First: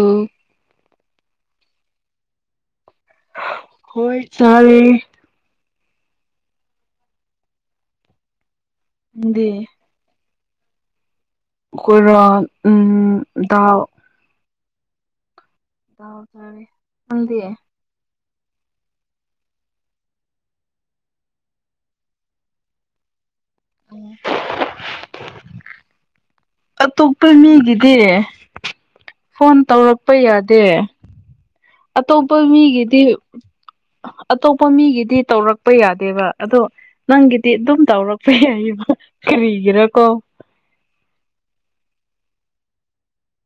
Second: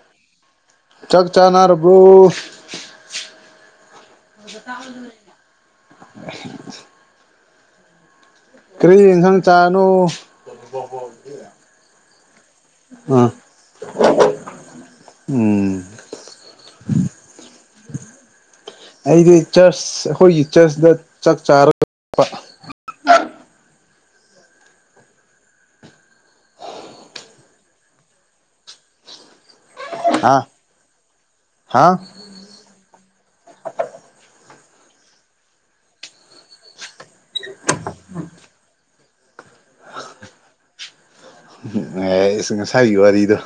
ꯎꯝ ꯆꯛ ꯆꯥꯅꯔꯕ꯭ꯔꯣ ꯍꯣꯏ ꯇ ꯆꯥꯔꯦ ꯂꯩ [unintelligible] ꯀꯔꯤ ꯌꯦꯟꯁꯥꯡ ꯅꯪꯗꯤ ꯆꯥꯅꯣ ꯑꯩꯈꯣꯏꯔꯣ ꯎꯝ ꯑꯥ ꯗꯥꯜ ꯎꯝ ꯗꯥꯜ ꯅꯪꯗꯤ ꯑꯩꯗꯤ ꯆꯔꯆ ꯑꯩꯈꯣꯏꯒꯤ ꯆꯔꯆ ꯇ ꯆꯥꯛ ꯆꯥꯔꯒ ꯑꯣꯝ [unintelligible] ꯑꯇꯣꯞꯄ ꯃꯤꯒꯤꯗꯤ ꯐꯣꯟ ꯇꯧꯔꯛꯄ ꯍꯥ ꯌꯥꯗꯦ ꯍꯥ ꯑꯇꯣꯞꯄ ꯃꯤꯒꯤꯗꯤ ꯑꯇꯣꯞꯄ ꯃꯤꯒꯤꯗꯤ ꯇꯧꯔꯛꯄ ꯌꯥꯗꯦꯕ ꯑꯗꯣ ꯅꯪꯒꯤꯗꯤ ꯑꯗꯨꯝ ꯇꯧꯔꯛꯄ ꯌꯥꯏꯌꯦꯕ ꯀꯔꯤꯒꯤꯔꯀꯣ ꯎꯝ ꯑꯦꯁ ꯉꯁꯥꯏꯒꯤ ꯋꯥꯔꯤꯗꯣ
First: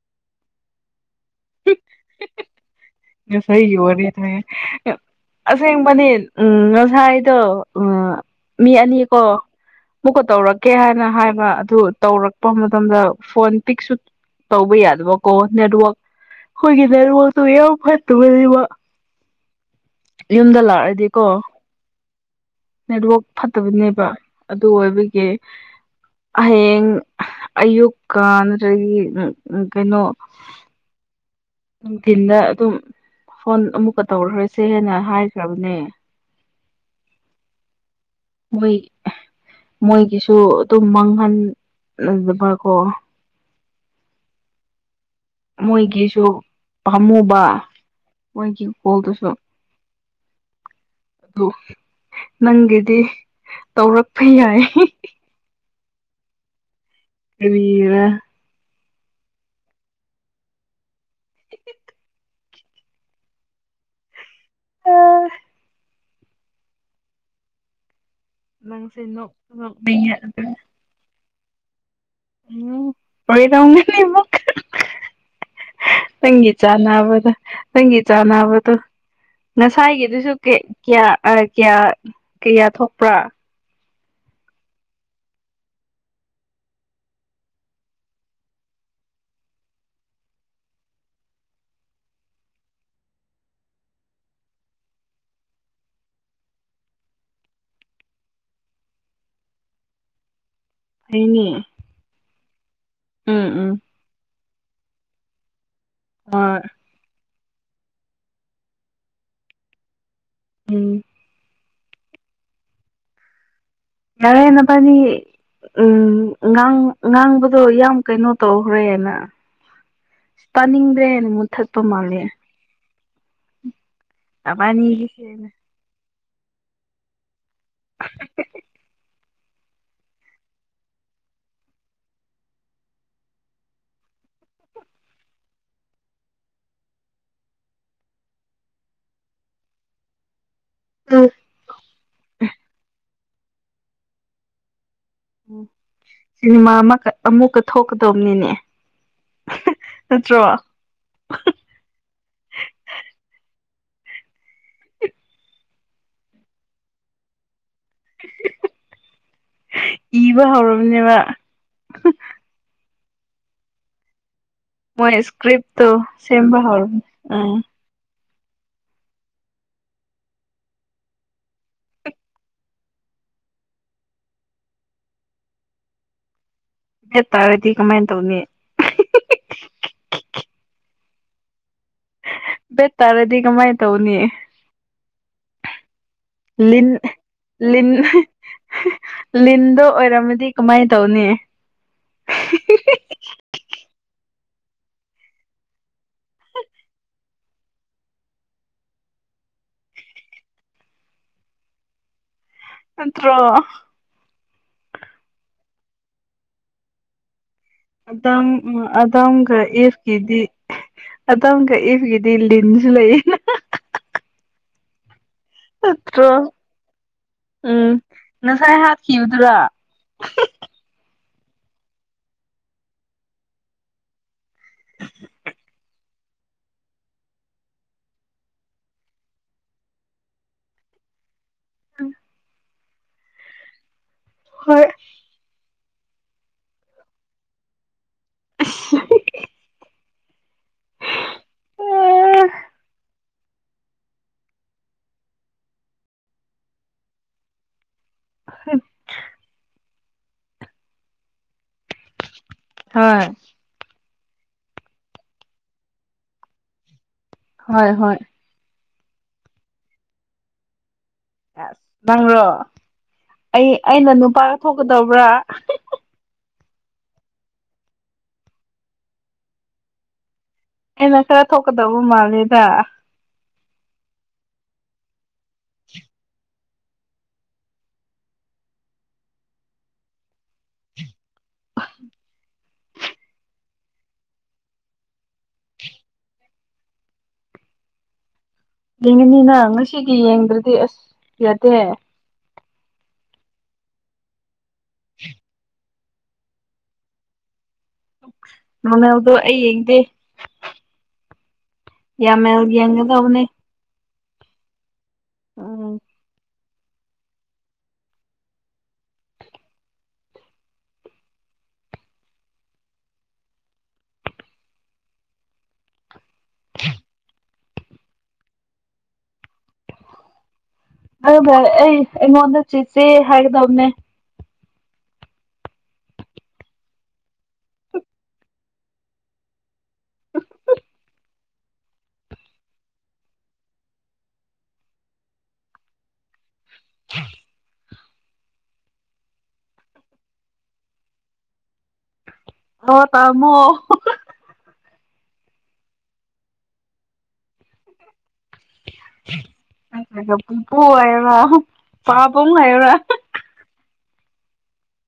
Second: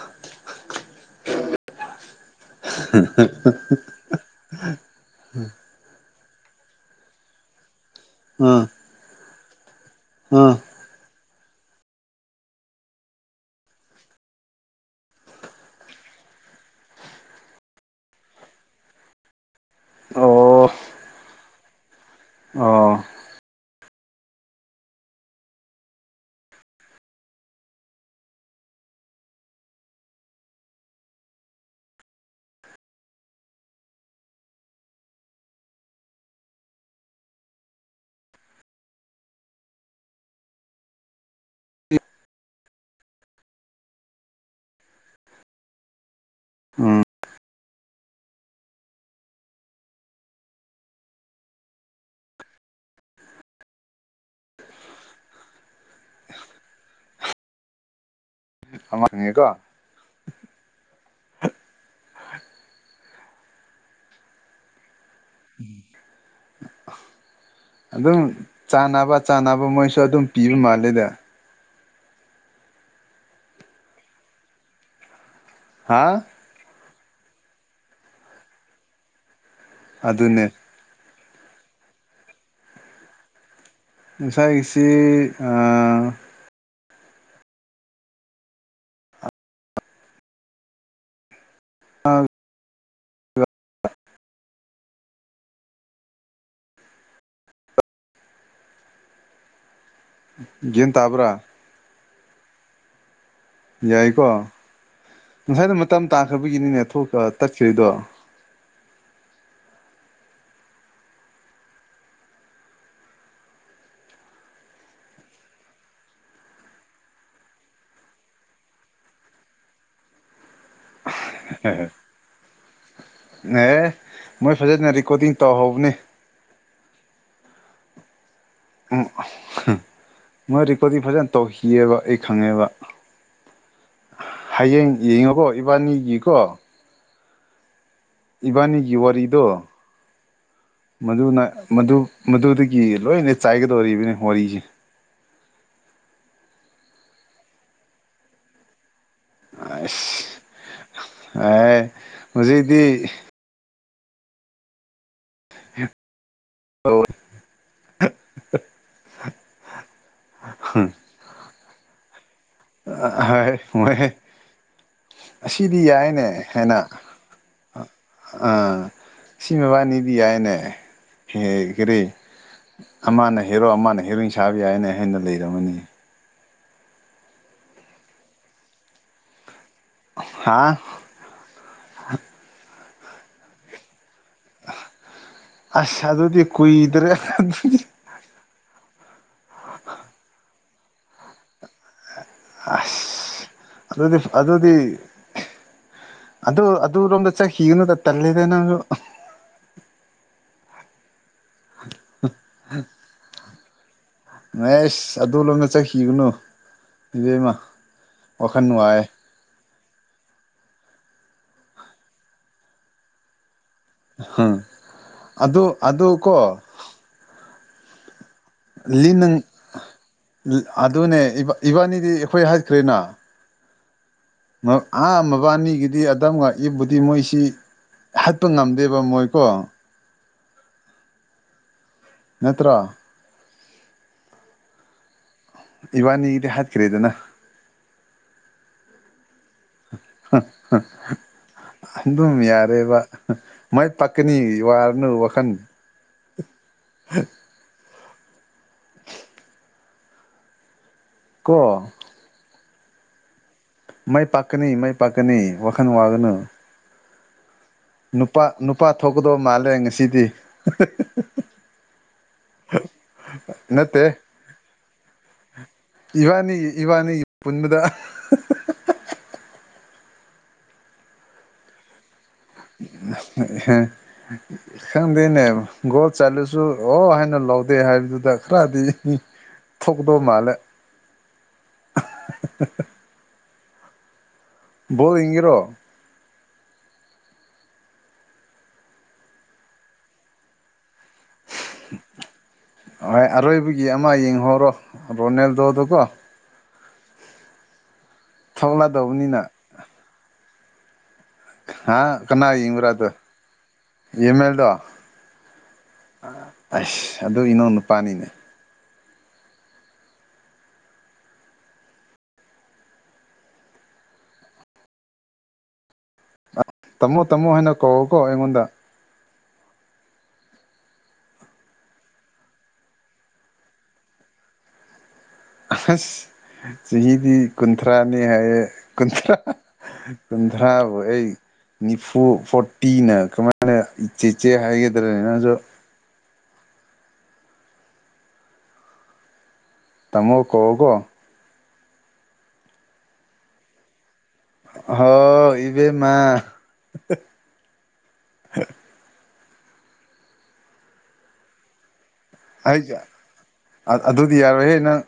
ꯎꯝ [unintelligible] ꯉꯁꯥꯏꯒꯤ ꯋꯥꯔꯤ ꯑꯁꯦꯡꯕꯅꯤ ꯎꯝ ꯉꯁꯥꯏꯗꯣ ꯑꯥ ꯃꯤ ꯑꯅꯤꯀꯣ ꯃꯨꯛꯀ ꯑꯥ ꯇꯧꯔꯛꯀꯦ ꯍꯥꯏꯅ ꯍꯥꯏꯕ ꯑꯗꯨ ꯇꯧꯔꯛꯄ ꯃꯇꯝꯗ ꯐꯣꯟ ꯄꯤꯛꯁꯨ ꯇꯧꯕ ꯌꯥꯗꯕ ꯀꯣ ꯅꯦꯠꯋꯥꯛ ꯑꯈꯣꯏꯒꯤ ꯅꯦꯠꯋꯥꯔꯛꯇꯣ ꯌꯥꯝ ꯐꯠꯇꯕꯅꯦꯕ ꯌꯨꯝꯗ ꯑꯣ ꯂꯥꯛꯑꯗꯤꯀꯣ ꯑꯣ ꯅꯦꯠꯋꯥꯛ ꯐꯠꯇꯕꯅꯦꯕ ꯑꯗꯨ ꯑꯣꯏꯕꯒꯤ ꯍꯌꯦꯡ ꯑꯌꯨꯛ ꯀꯥꯟꯗ꯭ꯔꯗꯤ ꯀꯩꯅꯣ [inaudible] ꯅꯨꯡꯊꯤꯟꯗ ꯑꯗꯨꯝ ꯐꯣꯟ ꯑꯃꯨꯛꯀ ꯇꯧꯈ꯭ꯔꯣꯁꯦ ꯍꯥꯏꯅ ꯍꯥꯏꯈ꯭ꯔꯕꯅꯦ ꯃꯣꯏ ꯃꯣꯏꯒꯤꯁꯨ ꯑꯗꯨꯝ ꯃꯥꯡꯍꯟꯗꯕꯀꯣ ꯃꯣꯏꯒꯤꯁꯨ ꯎꯝ ꯄꯥꯝꯃꯨꯕ ꯃꯣꯏꯒꯤ ꯀꯣꯜꯗꯨꯁꯨ ꯑꯗꯨ ꯅꯪꯒꯤꯗꯤ ꯇꯧꯔꯛꯄ ꯌꯥꯏ ꯀꯔꯤꯔ ꯑꯃꯥꯍꯡꯒꯦꯀꯣ [unintelligible] ꯑꯗꯨꯝ ꯅꯪꯁꯦ ꯆꯥꯅꯕ ꯅꯣꯛ ꯆꯥꯅꯕ ꯃꯣꯏꯁꯨ ꯅꯣꯛꯅꯤꯡꯉꯦ ꯑꯗꯨꯝ ꯑꯗꯨ ꯄꯤꯕ ꯃꯥꯜꯂꯦꯗ꯫ ꯎꯝ ꯑꯣꯏꯒꯗꯝꯅꯤ ꯑꯃꯨꯛ꯫ ꯍꯥꯥ꯫ ꯅꯪꯒꯤ ꯆꯥꯅꯕꯗꯣ ꯅꯪꯒꯤ ꯆꯥꯅꯕꯗꯣ ꯉꯁꯥꯏꯒꯤꯗꯨꯁꯨ ꯑꯗꯨꯅꯦ ꯀꯦ ꯀꯌꯥꯔ ꯑ ꯀꯌꯥꯔ ꯀꯌꯥ ꯊꯣꯛꯄ꯭ꯔꯥ꯫ ꯉꯁꯥꯏꯒꯤꯁꯤ ꯑꯥ [unintelligible] ꯒꯌꯦꯟ ꯇꯥꯕ꯭ꯔꯥ꯫ ꯐꯩꯅꯦ ꯎꯝ ꯎꯝ꯫ ꯌꯥꯏꯀꯣ ꯉꯁꯥꯏꯗꯣ ꯃꯇꯝ ꯍꯣꯏ ꯇꯥꯈ꯭ꯔꯕꯒꯤꯅꯤꯅꯦ ꯊꯣꯛ ꯑ ꯇꯠꯈ꯭ꯔꯤꯗꯣ꯫ ꯎꯝ꯫ ꯌꯥꯔꯦ ꯅꯕꯥꯅꯤ ꯎꯝ ꯉꯥꯡ ꯉꯥꯡꯕꯗꯣ ꯌꯥꯝ ꯀꯩꯅꯣ ꯇꯧꯈ꯭ꯔꯦꯅ꯫ ꯇꯥꯅꯤꯡꯗ꯭ꯔꯦꯅ ꯃꯨꯠꯊꯠꯄ ꯃꯥꯜꯂꯦ꯫ ꯅꯦ ꯃꯣꯏ ꯐꯖꯅ ꯅꯕꯥꯅꯤꯒꯤꯁꯦ ꯔꯦꯀꯣꯔꯗꯤꯡ ꯇꯧꯍꯧꯕꯅꯦ꯫ [unintelligible] ꯃꯣꯏ ꯔꯤꯀꯣꯔꯗꯤꯡ ꯐꯖꯅ ꯇꯧꯈꯤꯑꯦꯕ ꯑꯩ ꯈꯪꯉꯦꯕ꯫ ꯍꯌꯦꯡ ꯌꯦꯡꯉꯣꯀꯣ ꯏꯕꯥꯅꯤꯒꯤꯀꯣ꯫ ꯏꯕꯥꯅꯤꯒꯤ ꯋꯥꯔꯤꯔꯤꯗꯣ꯫ ꯃꯗꯨꯅ ꯃꯗꯨ ꯃꯗꯨꯗꯒꯤ ꯂꯣꯏꯅ ꯆꯥꯏꯒꯗꯧꯔꯤꯕꯅꯤ ꯋꯥꯔꯤꯁꯦ꯫ ꯎ ꯁꯤꯅꯦꯃꯥ ꯑꯃꯀ ꯑꯃꯨꯛꯀ ꯊꯣꯛꯀꯗꯕꯅꯤꯅꯦ꯫ ꯑꯁ ꯑꯦ ꯍꯧꯖꯤꯛꯇꯤ [unintelligible] ꯏꯕ ꯍꯧꯔꯕꯅꯦꯕ꯫ ꯍꯥꯏ ꯃꫭꯏ꯫ ꯃꯣꯏ ꯑꯁꯤꯗꯤ ꯏꯁꯀ꯭ꯔꯤꯞꯇꯣ ꯌꯥꯏꯅꯦ ꯁꯦꯝꯕ ꯍꯥꯏꯅ꯫ ꯍꯧꯔꯕꯅꯦ ꯎꯝ ꯁꯤ ꯃꯕꯥꯅꯤꯗꯤ ꯌꯥꯏꯅꯦ ꯍꯦ ꯀꯔꯤ꯫ ꯑꯃꯅ ꯍꯦꯔꯣ ꯑꯃꯅ ꯍꯦꯔꯣꯏꯟ ꯁꯥꯕ ꯌꯥꯏꯅ ꯍꯦꯟꯅ ꯂꯩꯔꯝꯃꯅꯤ꯫ ꯆꯠ ꯇꯥꯔꯗꯤ ꯀꯃꯥꯏꯅ ꯇꯧꯅꯤ꯫ ꯍꯥꯥ꯫ ꯕꯦꯠ ꯇꯥꯔꯗꯤ ꯀꯃꯥꯏꯅ ꯇꯧꯅꯤ꯫ ꯑꯁ ꯑꯗꯨꯗꯤ ꯂꯤꯟ ꯀꯨꯏꯗ꯭ꯔꯦ ꯑꯗꯨꯗꯤ꯫ ꯂꯤꯟ ꯂꯤꯟꯗꯣ ꯑꯣꯏꯔꯝꯃꯗꯤ ꯀꯃꯥꯏꯅ ꯇꯧꯅꯤ꯫ ꯑꯁ ꯑꯗꯨꯗꯤ ꯑꯗꯨꯗꯤ ꯑꯗꯨ ꯑꯗꯨ ꯔꫭꯝꯗ ꯆꯠꯈꯤꯒꯅꯨꯗ ꯇꯜꯂꯦꯗ ꯅꯪꯁꯨ꯫ [unintelligible] ꯅꯠꯇ꯭ꯔꯣ꯫ ꯑꯦꯁ ꯑꯗꯨ ꯂꯣꯝꯗ ꯆꯠꯈꯤꯒꯅꯨ ꯏꯕꯦꯝꯃ꯫ ꯑꯗꯝ ꯋꯥꯈꯜ ꯅꯨꯡꯉꯥꯏ ꯑꯗꯝꯒ ꯏꯐ ꯒꯤꯗꯤ ꯑꯗꯝꯒ ꯏꯤꯐꯒꯤꯗꯤ ꯂꯤꯟꯁꯨ ꯂꯩꯌꯦꯅ꯫ ꯍꯥ ꯑꯗ‌ꯣ ꯅꯠꯇ꯭ꯔꯣ ꯑꯗ‌ꯣꯀꯣ ꯎꯝ꯫ ꯉꯁꯥꯏ ꯂꯤ ꯅꯪ ꯍꯥꯠꯈꯤꯕꯗꯨꯔꯥ ꯑꯗꯨꯅꯦ ꯏꯕꯥ ꯏꯕꯥꯅꯤꯗꯤ ꯑꯩꯈꯣꯏ ꯍꯥꯏꯈ꯭ꯔꯦꯅꯥ꯫ ꯃ ꯑꯥ ꯃꯕꯥꯅꯤꯒꯤꯗꯤ ꯑꯗꯝꯒ ꯏꯐꯕꯨꯗꯤ ꯃꯣꯏꯁꯤ ꯍꯥꯠꯄ ꯉꯝꯗꯦꯕ ꯃꯣꯏꯀꯣ꯫ ꯎꯝ ꯅꯠꯇ꯭ꯔ ꯍꯣꯏ ꯏꯕꯟꯅꯤꯗꯤ ꯍꯥꯠꯈꯔꯦꯗꯅ [unintelligible] [unintelligible] ꯑꯗꯨꯝ ꯌꯥꯔꯦꯕ ꯃꯥꯏ ꯄꯥꯛꯀꯅꯤ ꯋꯥꯔꯅꯨ ꯋꯥꯈꯟ [unintelligible] ꯀꯣ ꯍꯣꯏ ꯃꯥꯏ ꯄꯥꯛꯀꯅꯤ ꯃꯥꯏ ꯄꯥꯛꯀꯅꯤ ꯋꯥꯈꯜ ꯋꯥꯒꯅꯨ ꯍꯣꯏ ꯍꯣꯏ ꯅꯨꯄꯥ ꯅꯨꯄꯥ ꯊꯣꯛꯀꯗꯧꯕ ꯃꯥꯜꯂꯦ ꯉꯁꯤꯗꯤ ꯅꯪꯔꯣ ꯑꯩ ꯑꯩꯅ ꯅꯠꯇꯦ ꯅꯨꯄꯥ ꯊꯣꯛꯀꯗꯧꯕ꯭ꯔꯥ ꯏꯕꯥꯅꯤ ꯏꯕꯥꯅꯤꯒꯤ ꯄꯨꯟꯕꯗ ꯑꯩꯅ ꯈꯔ ꯊꯣꯛꯀꯗꯧꯕ ꯃꯥꯜꯂꯦꯗ ꯈꯪꯗ‌ꯦꯅ‌ꯦ ꯒ‌ꯣꯜ ꯆꯠꯂꯁꯨ ꯁꯨ ꯑꯣ ꯍꯥꯏꯅ ꯂꯧꯗꯦ ꯍꯥꯏꯕꯗꯨꯗ ꯈꯔꯗꯤ ꯊꯣꯛꯗꯧ ꯃꯥꯜꯂꯦ ꯕ‌ꯣꯜ ꯌꯦꯡꯉꯤꯔꯣ ꯌꯦꯡꯒꯅꯤꯅ ꯉꯁꯤꯒꯤ ꯌꯦꯡꯗ꯭ꯔꯗꯤ ꯑꯁ ꯌꯥꯗꯦ ꯍꯣꯏ ꯑꯔꯣꯏꯕꯒꯤ ꯑꯃ ꯌꯦꯡꯍꯧꯔꯣ ꯔꯣꯅꯥꯜꯗꯣꯗ‌ꯣꯀꯣ ꯅꯣꯅꯥꯜꯗꯣ ꯊꯣꯛꯂꯗꯧꯕꯅꯤꯅ ꯑꯩ ꯌꯦꯡꯗꯦ ꯍꯥꯥ ꯀꯅꯥ ꯌꯥꯝꯃꯦꯜ ꯌ‌ꯦꯡꯕꯔ ꯑꯗꯨ ꯌꯦꯡꯒꯗꯧꯕꯅꯦ ꯌꯃꯦꯜꯗꯣ ꯎꯝ ꯑꯁ ꯑꯗꯨ ꯏꯅꯥꯎ ꯅꯨꯄꯥꯅꯤꯅꯦ ꯇꯝꯃꯣ ꯇꯝꯃꯣ ꯍꯥꯏꯅ ꯀꯧꯌ‌ꯣꯀꯣ ꯑꯩꯉꯣꯟꯗ ꯑꯗꯨꯒ ꯑꯩ ꯑꯩꯉꯣꯟꯗ ꯆꯤꯆꯦ ꯍꯥꯏꯒꯗꯕꯅꯦ ꯑꯁ ꯆꯍꯤꯗꯤ ꯀꯨꯟꯊ꯭ꯔꯥꯅꯤ ꯍꯥꯏꯌꯦ ꯀꯨꯟꯊ꯭ꯔꯥ ꯀꯨꯟꯊ꯭ꯔꯥ ꯕꯨ ꯑꯩ ꯅꯤꯐꯨ ꯐꯣꯔꯇꯤꯅ ꯀꯃꯥꯏꯅ ꯏꯆꯦꯆꯦ ꯍꯥꯏꯒꯗ꯭ꯔꯅ‌ꯦ ꯅꯪꯁꯨ [inaudible] ꯇꯥꯃꯣ ꯀꯧꯑꯣꯀ‌ꯣ ꯍ‌ꯣ ꯇꯥꯃꯣ ꯍꯥꯎ ꯏꯕ‌ꯦꯝꯃꯥ ꯏꯄꯨ ꯍꯥꯏꯌꯨꯔ‌ꯣ ꯄꯥꯕꯨꯡ ꯍꯥꯏꯌꯨꯔ ꯑ ꯑꯗꯨꯗꯤ ꯌꯥꯔꯣꯏꯍꯦ ꯅꯪ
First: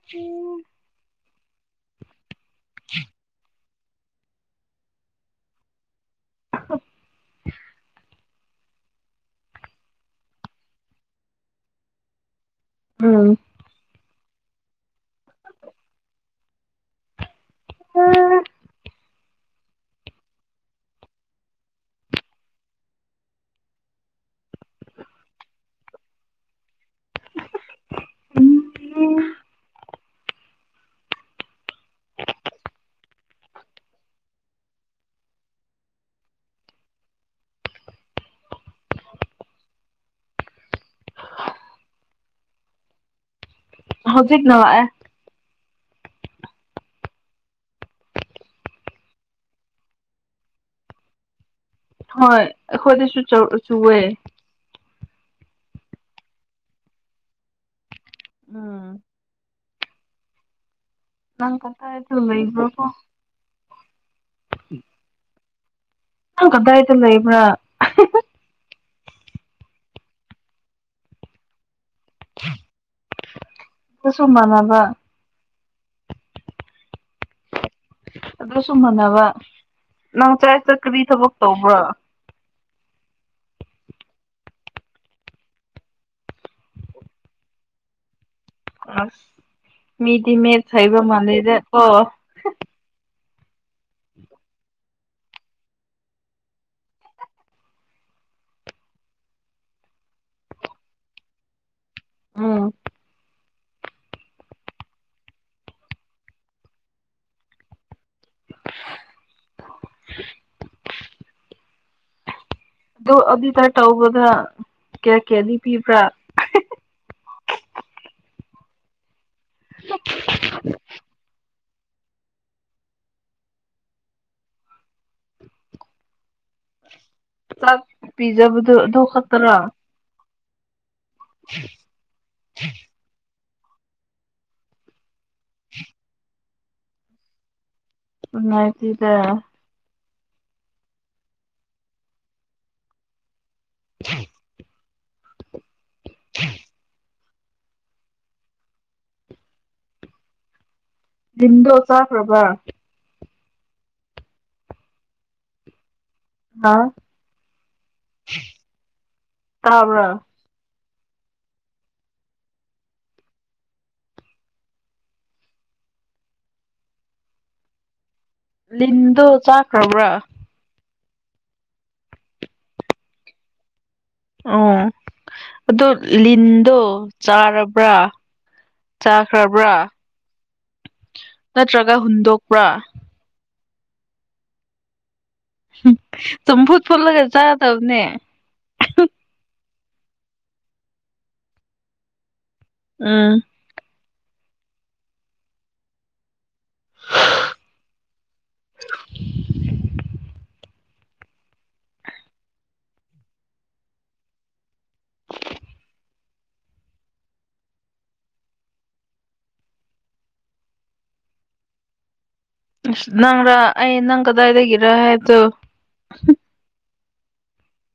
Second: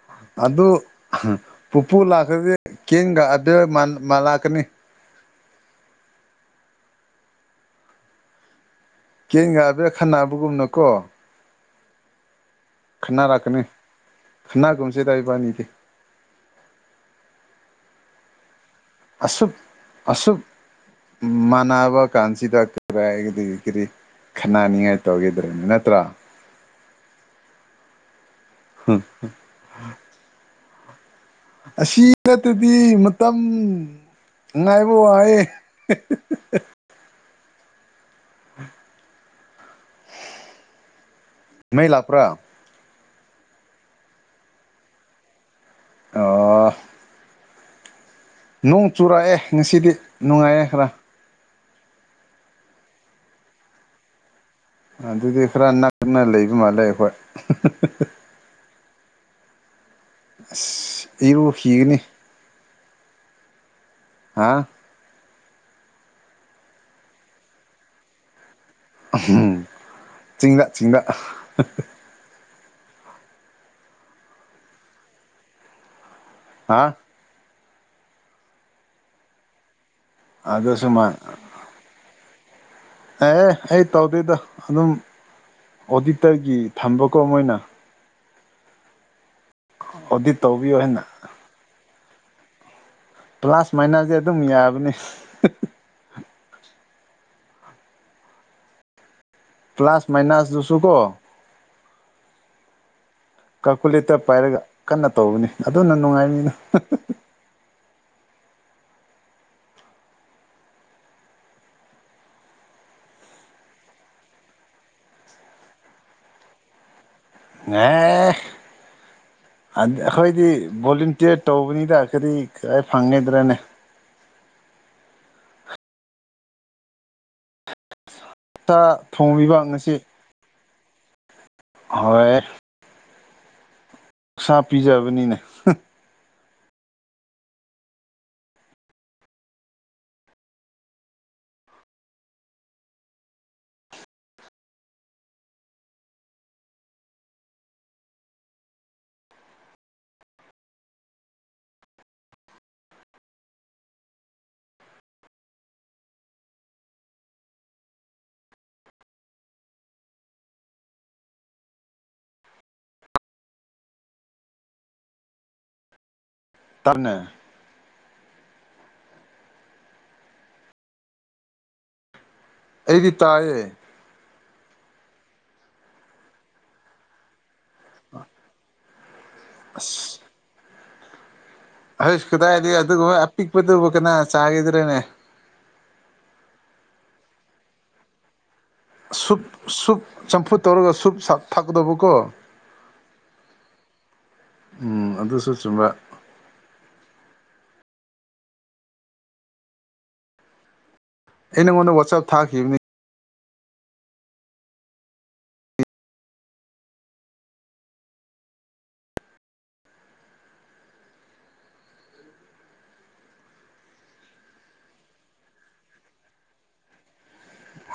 ꯏꯕ‌ꯦꯝ ꯑꯗꯨ ꯄꯨꯄꯨ ꯂꯥꯛꯈ꯭ꯔꯗꯤ ꯀꯦꯡꯒ ꯑꯗꯩ ꯃꯟ ꯃꯥꯜꯂꯛꯀꯅꯤ [inaudible] ꯀꯦꯡꯒ ꯑꯗꯨ ꯈꯠꯅꯒꯨꯝꯅꯀꯣ ꯎꯝ ꯈꯠꯅꯥꯔꯛꯀꯅꯤ ꯈꯠꯅꯥꯒꯨꯝꯁꯦꯗ ꯏꯕꯟꯅꯤꯗꯤ ꯎꯝ ꯑꯁꯨꯛ ꯑꯁꯨꯛ ꯃꯥꯟꯅꯕ ꯀꯥꯟꯁꯤꯗ ꯀꯒ ꯀꯔꯤ ꯀꯔꯤ ꯈꯠꯅꯅꯤꯡꯉꯥꯏ ꯇꯧꯈꯤꯗ꯭ꯔꯕ ꯅꯠꯇ꯭ꯔ ꯍꯝ ꯑꯁꯤ ꯅꯠꯇꯔꯗꯤ ꯃꯇꯝ ꯉꯥꯏꯕ ꯋꯥꯏꯌ‌ꯦ ꯎꯝ ꯃꯩ ꯂꯥꯛꯄ꯭ꯔꯥ? ꯍꯧꯖꯤꯛ ꯅ ꯂꯥꯛꯑꯦ ꯑꯣ ꯅꯣꯡ ꯆꯨꯔꯛꯑꯦ ꯉꯁꯤꯗꯤ ꯅꯨꯡꯉꯥꯏꯔꯦ ꯈꯔ ꯍꯣꯏ ꯑꯩꯈꯣꯏꯗꯁꯨ ꯆꯨ ꯆꯨꯑꯦ ꯑꯗꯨꯗꯤ ꯈꯔ ꯅꯛꯅ ꯂꯩꯕ ꯃꯥꯜꯂꯦ ꯑꯩꯈꯣꯏ ꯎꯝ ꯑꯁ ꯏꯔꯨ ꯅꯪ ꯈꯤꯒꯅꯤ [unintelligible] ꯏ꯭ꯔꯕꯣ ꯍꯥꯥ ꯅꯪ ꯀꯗꯥꯏꯇꯥ ꯂꯩꯕꯔ꯭? ꯎꯝꯍꯨ ꯆꯤꯡꯗꯥ ꯆꯤꯡꯗꯥ [inaudible] ꯗꯨꯁꯨ ꯃꯥꯅꯕ ꯍꯥ ꯑꯗꯨꯁꯨꯨ ꯃꯥꯟꯅꯅꯕ ꯫ ꯅꯪ ꯑꯗꯨ ꯆꯔꯆꯇ ꯀꯔꯤ ꯁꯨꯃꯥꯏ ꯊꯕꯛ ꯇꯧꯕ꯭ꯔꯥ? ꯑꯦ ꯑꯦ ꯑꯩ ꯇꯧꯗꯦꯗ ꯑꯗꯨꯝ ꯑꯣꯗꯤꯇꯔꯒꯤ ꯊꯝꯕꯀꯣ ꯃꯣꯏꯅ ꯑꯁ ꯃꯤꯗꯤ ꯑꯣꯗꯤꯠ ꯃꯦꯠꯁ ꯇꯧꯕꯤꯌꯣ ꯍꯩꯕꯥ ꯍꯥꯏꯅ ꯃꯥꯜꯂꯦꯗꯥ ꯀꯣ ꯫ ꯄ꯭ꯂꯥꯁ ꯃꯥꯏꯅꯗꯤ ꯑꯗꯨꯝ ꯌꯥꯕꯅꯦ꯫ ꯄ꯭ꯂꯁ ꯃꯥꯏꯅꯁ ꯗꯨꯁꯨ ꯀꯣ ꯎꯝ ꯀꯥꯜꯀꯨꯂꯦꯇꯔ ꯄꯥꯏꯔꯒ ꯀꯟꯅ ꯇꯧꯕꯅꯤ ꯑꯗꯨꯅ ꯅꯨꯡꯉꯥꯏꯔꯤꯅꯤ [inaudible] ꯗꯣ ꯑꯗꯨꯇꯥ ꯇꯧꯕꯗ ꯀꯌꯥ ꯀꯌꯥꯗꯤ ꯄꯤꯕ꯭ꯔꯥ? ꯑꯦ ꯑꯩꯈꯣꯏꯗꯤ ꯕꯣꯂꯨꯟꯇꯤꯌꯔ ꯇꯧꯕꯅꯤꯗ ꯀꯔꯤ ꯀꯌ ꯐꯪꯒꯗ꯭ꯔꯅꯦ ꯆꯥꯛ ꯄꯤꯖꯕꯗꯨ ꯁꯥ ꯑꯗꯨꯈꯛꯇꯔꯥ ꯍꯣꯏꯠ ꯁꯥꯥ ꯄꯤꯖꯕꯅꯤꯅꯦ [inaudible] ꯅꯨꯡꯉꯥꯏꯇꯦꯗꯥ ꯊꯦꯡ ꯂꯤꯟꯗꯣ ꯆꯥꯈ꯭ꯔꯕ꯭ꯔꯥ? ꯍꯥ ꯇꯥꯕ꯭ꯔ ꯇꯅꯦ ꯂꯤꯟꯗꯣ ꯆꯥꯈ꯭ꯔꯕ꯭ꯔꯥ? ꯑꯩꯗꯤ ꯇꯥꯏꯌꯦ ꯑꯣ ꯑꯗꯣ ꯂꯤꯟꯗꯣ ꯆꯥꯔꯕ꯭ꯔꯥ? ꯆꯥꯈ꯭ꯔꯕ꯭ꯔꯥ? ꯅꯠꯇ꯭ꯔꯒ ꯑꯁ ꯍꯨꯟꯗꯣꯛꯄ꯭ꯔꯥ ꯀꯗꯥꯏꯗꯒꯤ ꯑꯗꯨꯒꯨꯝꯕ ꯑꯄꯤꯛꯄꯗꯨꯕꯨ ꯀꯅꯥ ꯆꯥꯏꯌꯦꯗ꯭ꯔꯅꯦ ꯍꯨꯝ ꯆꯝꯐꯨꯠ ꯐꯨꯠꯂꯒ ꯆꯥꯗꯕꯅꯦ ꯁꯨꯞ ꯁꯨꯞ ꯆꯝꯐꯨꯠ ꯇꯧꯔꯒ ꯁꯨꯨꯞ ꯊꯥꯛꯀꯗꯧꯕꯀꯣ ꯎꯝ ꯎꯝ ꯑꯗꯨꯁꯨ ꯆꯨꯝꯕ ꯑꯩ ꯅꯪꯉꯣꯟꯗ ꯋꯥꯆꯞ ꯊꯥꯈꯤꯕꯅꯦ ꯑꯁ ꯅꯪꯔ ꯑꯩ ꯅꯪ ꯀꯗꯥꯏꯗꯒꯤꯔ ꯍꯥꯏꯕꯗꯣ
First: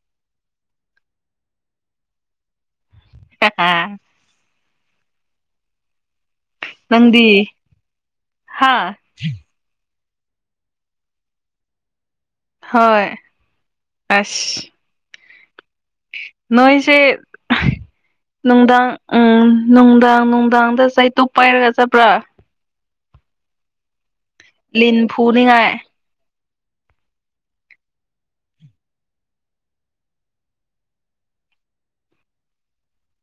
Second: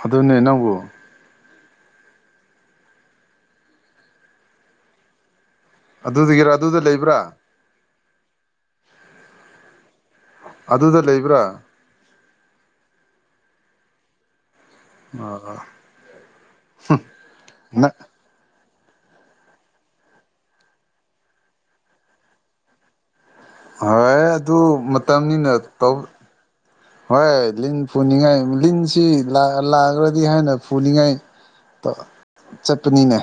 ꯑꯗꯨꯅꯦ ꯅꯪꯕꯣ ꯍꯥ ꯑꯗꯨꯗꯨꯒꯤꯔ ꯑꯗꯨ ꯅꯪꯗꯤ ꯍꯥ ꯑꯗꯨꯗ ꯂꯩꯕ꯭ꯔꯥ ꯍꯣꯏ ꯑꯁ ꯑꯣ ꯅꯣꯏꯁꯦ ꯅꯨꯡꯗꯥꯡ ꯎꯝ ꯅꯨꯡꯗꯥꯡ ꯅꯨꯡꯗꯥꯡꯗ ꯆꯩꯇꯨꯄ ꯄꯥꯏꯔꯒ ꯆꯠꯄ꯭ꯔꯥ ꯍꯣꯏ ꯑꯗꯨ ꯂꯤꯟ ꯃꯇꯝꯅꯤꯅ ꯐꯨꯅꯤꯡꯉꯥꯏ ꯇꯧ ꯍꯣꯏ ꯂꯤꯟ ꯐꯨꯅꯤꯡꯉꯥꯏ ꯂꯤꯟꯁꯤ ꯂꯥꯛ ꯂꯥꯛꯂꯥꯗꯤ ꯍꯥꯏꯅ ꯐꯨꯅꯤꯡꯉꯥꯏ ꯇꯣ ꯆꯠꯄꯅꯤꯅꯦ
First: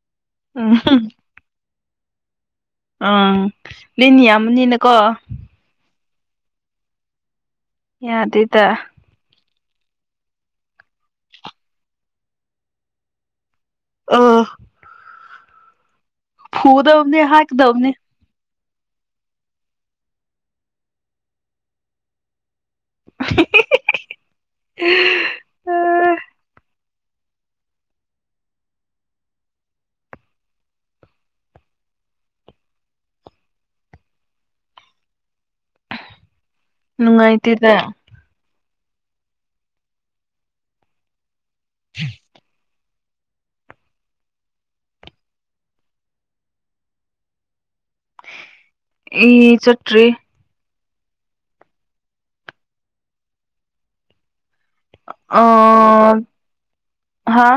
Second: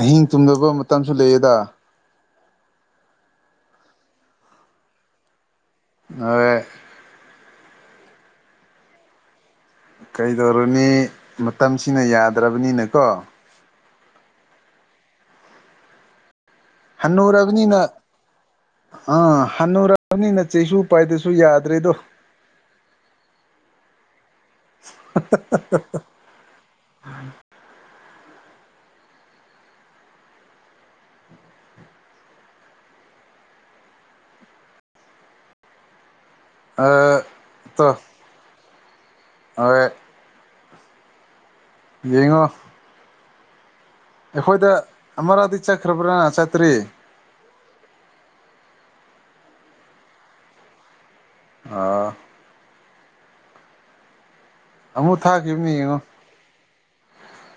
ꯑꯍꯤꯡ ꯇꯨꯝꯗꯕ ꯎꯝ ꯃꯇꯝꯁꯨ ꯂꯩꯌꯦꯗ ꯑꯪ ꯂꯤꯅꯟ ꯌꯥꯝꯕꯅꯤꯅꯥꯀꯣ ꯑꯥꯌꯦ ꯌꯥꯗꯦꯗꯥ ꯀꯩꯗꯧꯔꯨꯅꯤ ꯃꯇꯝꯁꯤꯅ ꯌꯥꯗ꯭ꯔꯕꯅꯤꯅꯀꯣ ꯑꯣ ꯐꯨꯗꯕꯅꯦ ꯍꯟꯅꯨꯔꯕꯅꯤꯅ ꯍꯥꯠꯀꯗꯕꯅꯦ ꯍꯥ ꯍꯟꯅꯨꯔꯛꯔꯕꯅꯤꯅ ꯆꯩꯁꯨ ꯄꯥꯏꯗ꯭ꯔꯁꯨ ꯌꯥꯗ꯭ꯔꯦꯗꯣ [inaudible] [inaudible] ꯑꯥ ꯅꯨꯡꯉꯥꯏꯇꯦꯗ ꯇꯣ ꯍꯣꯏ ꯌꯦꯡꯉꯣ ꯑꯩꯈꯣꯏꯗ ꯑꯃꯔꯛꯗꯤ ꯆꯠꯈ꯭ꯔꯕ꯭ꯔꯥ ꯆꯠꯇ꯭ꯔꯤ ꯏ ꯆꯠꯇ꯭ꯔꯤ ꯑꯣ ꯑꯃꯨꯛ ꯊꯥꯈꯤꯕꯅꯤ ꯌꯦꯡꯉꯣ ꯑꯥ ꯍꯥ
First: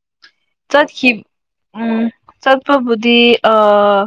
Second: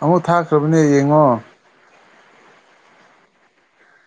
ꯑꯃꯨꯛ ꯊꯥ ꯆꯠꯈꯤꯞ ꯎꯝ ꯆꯠꯄꯕꯨꯗꯤ ꯑꯥ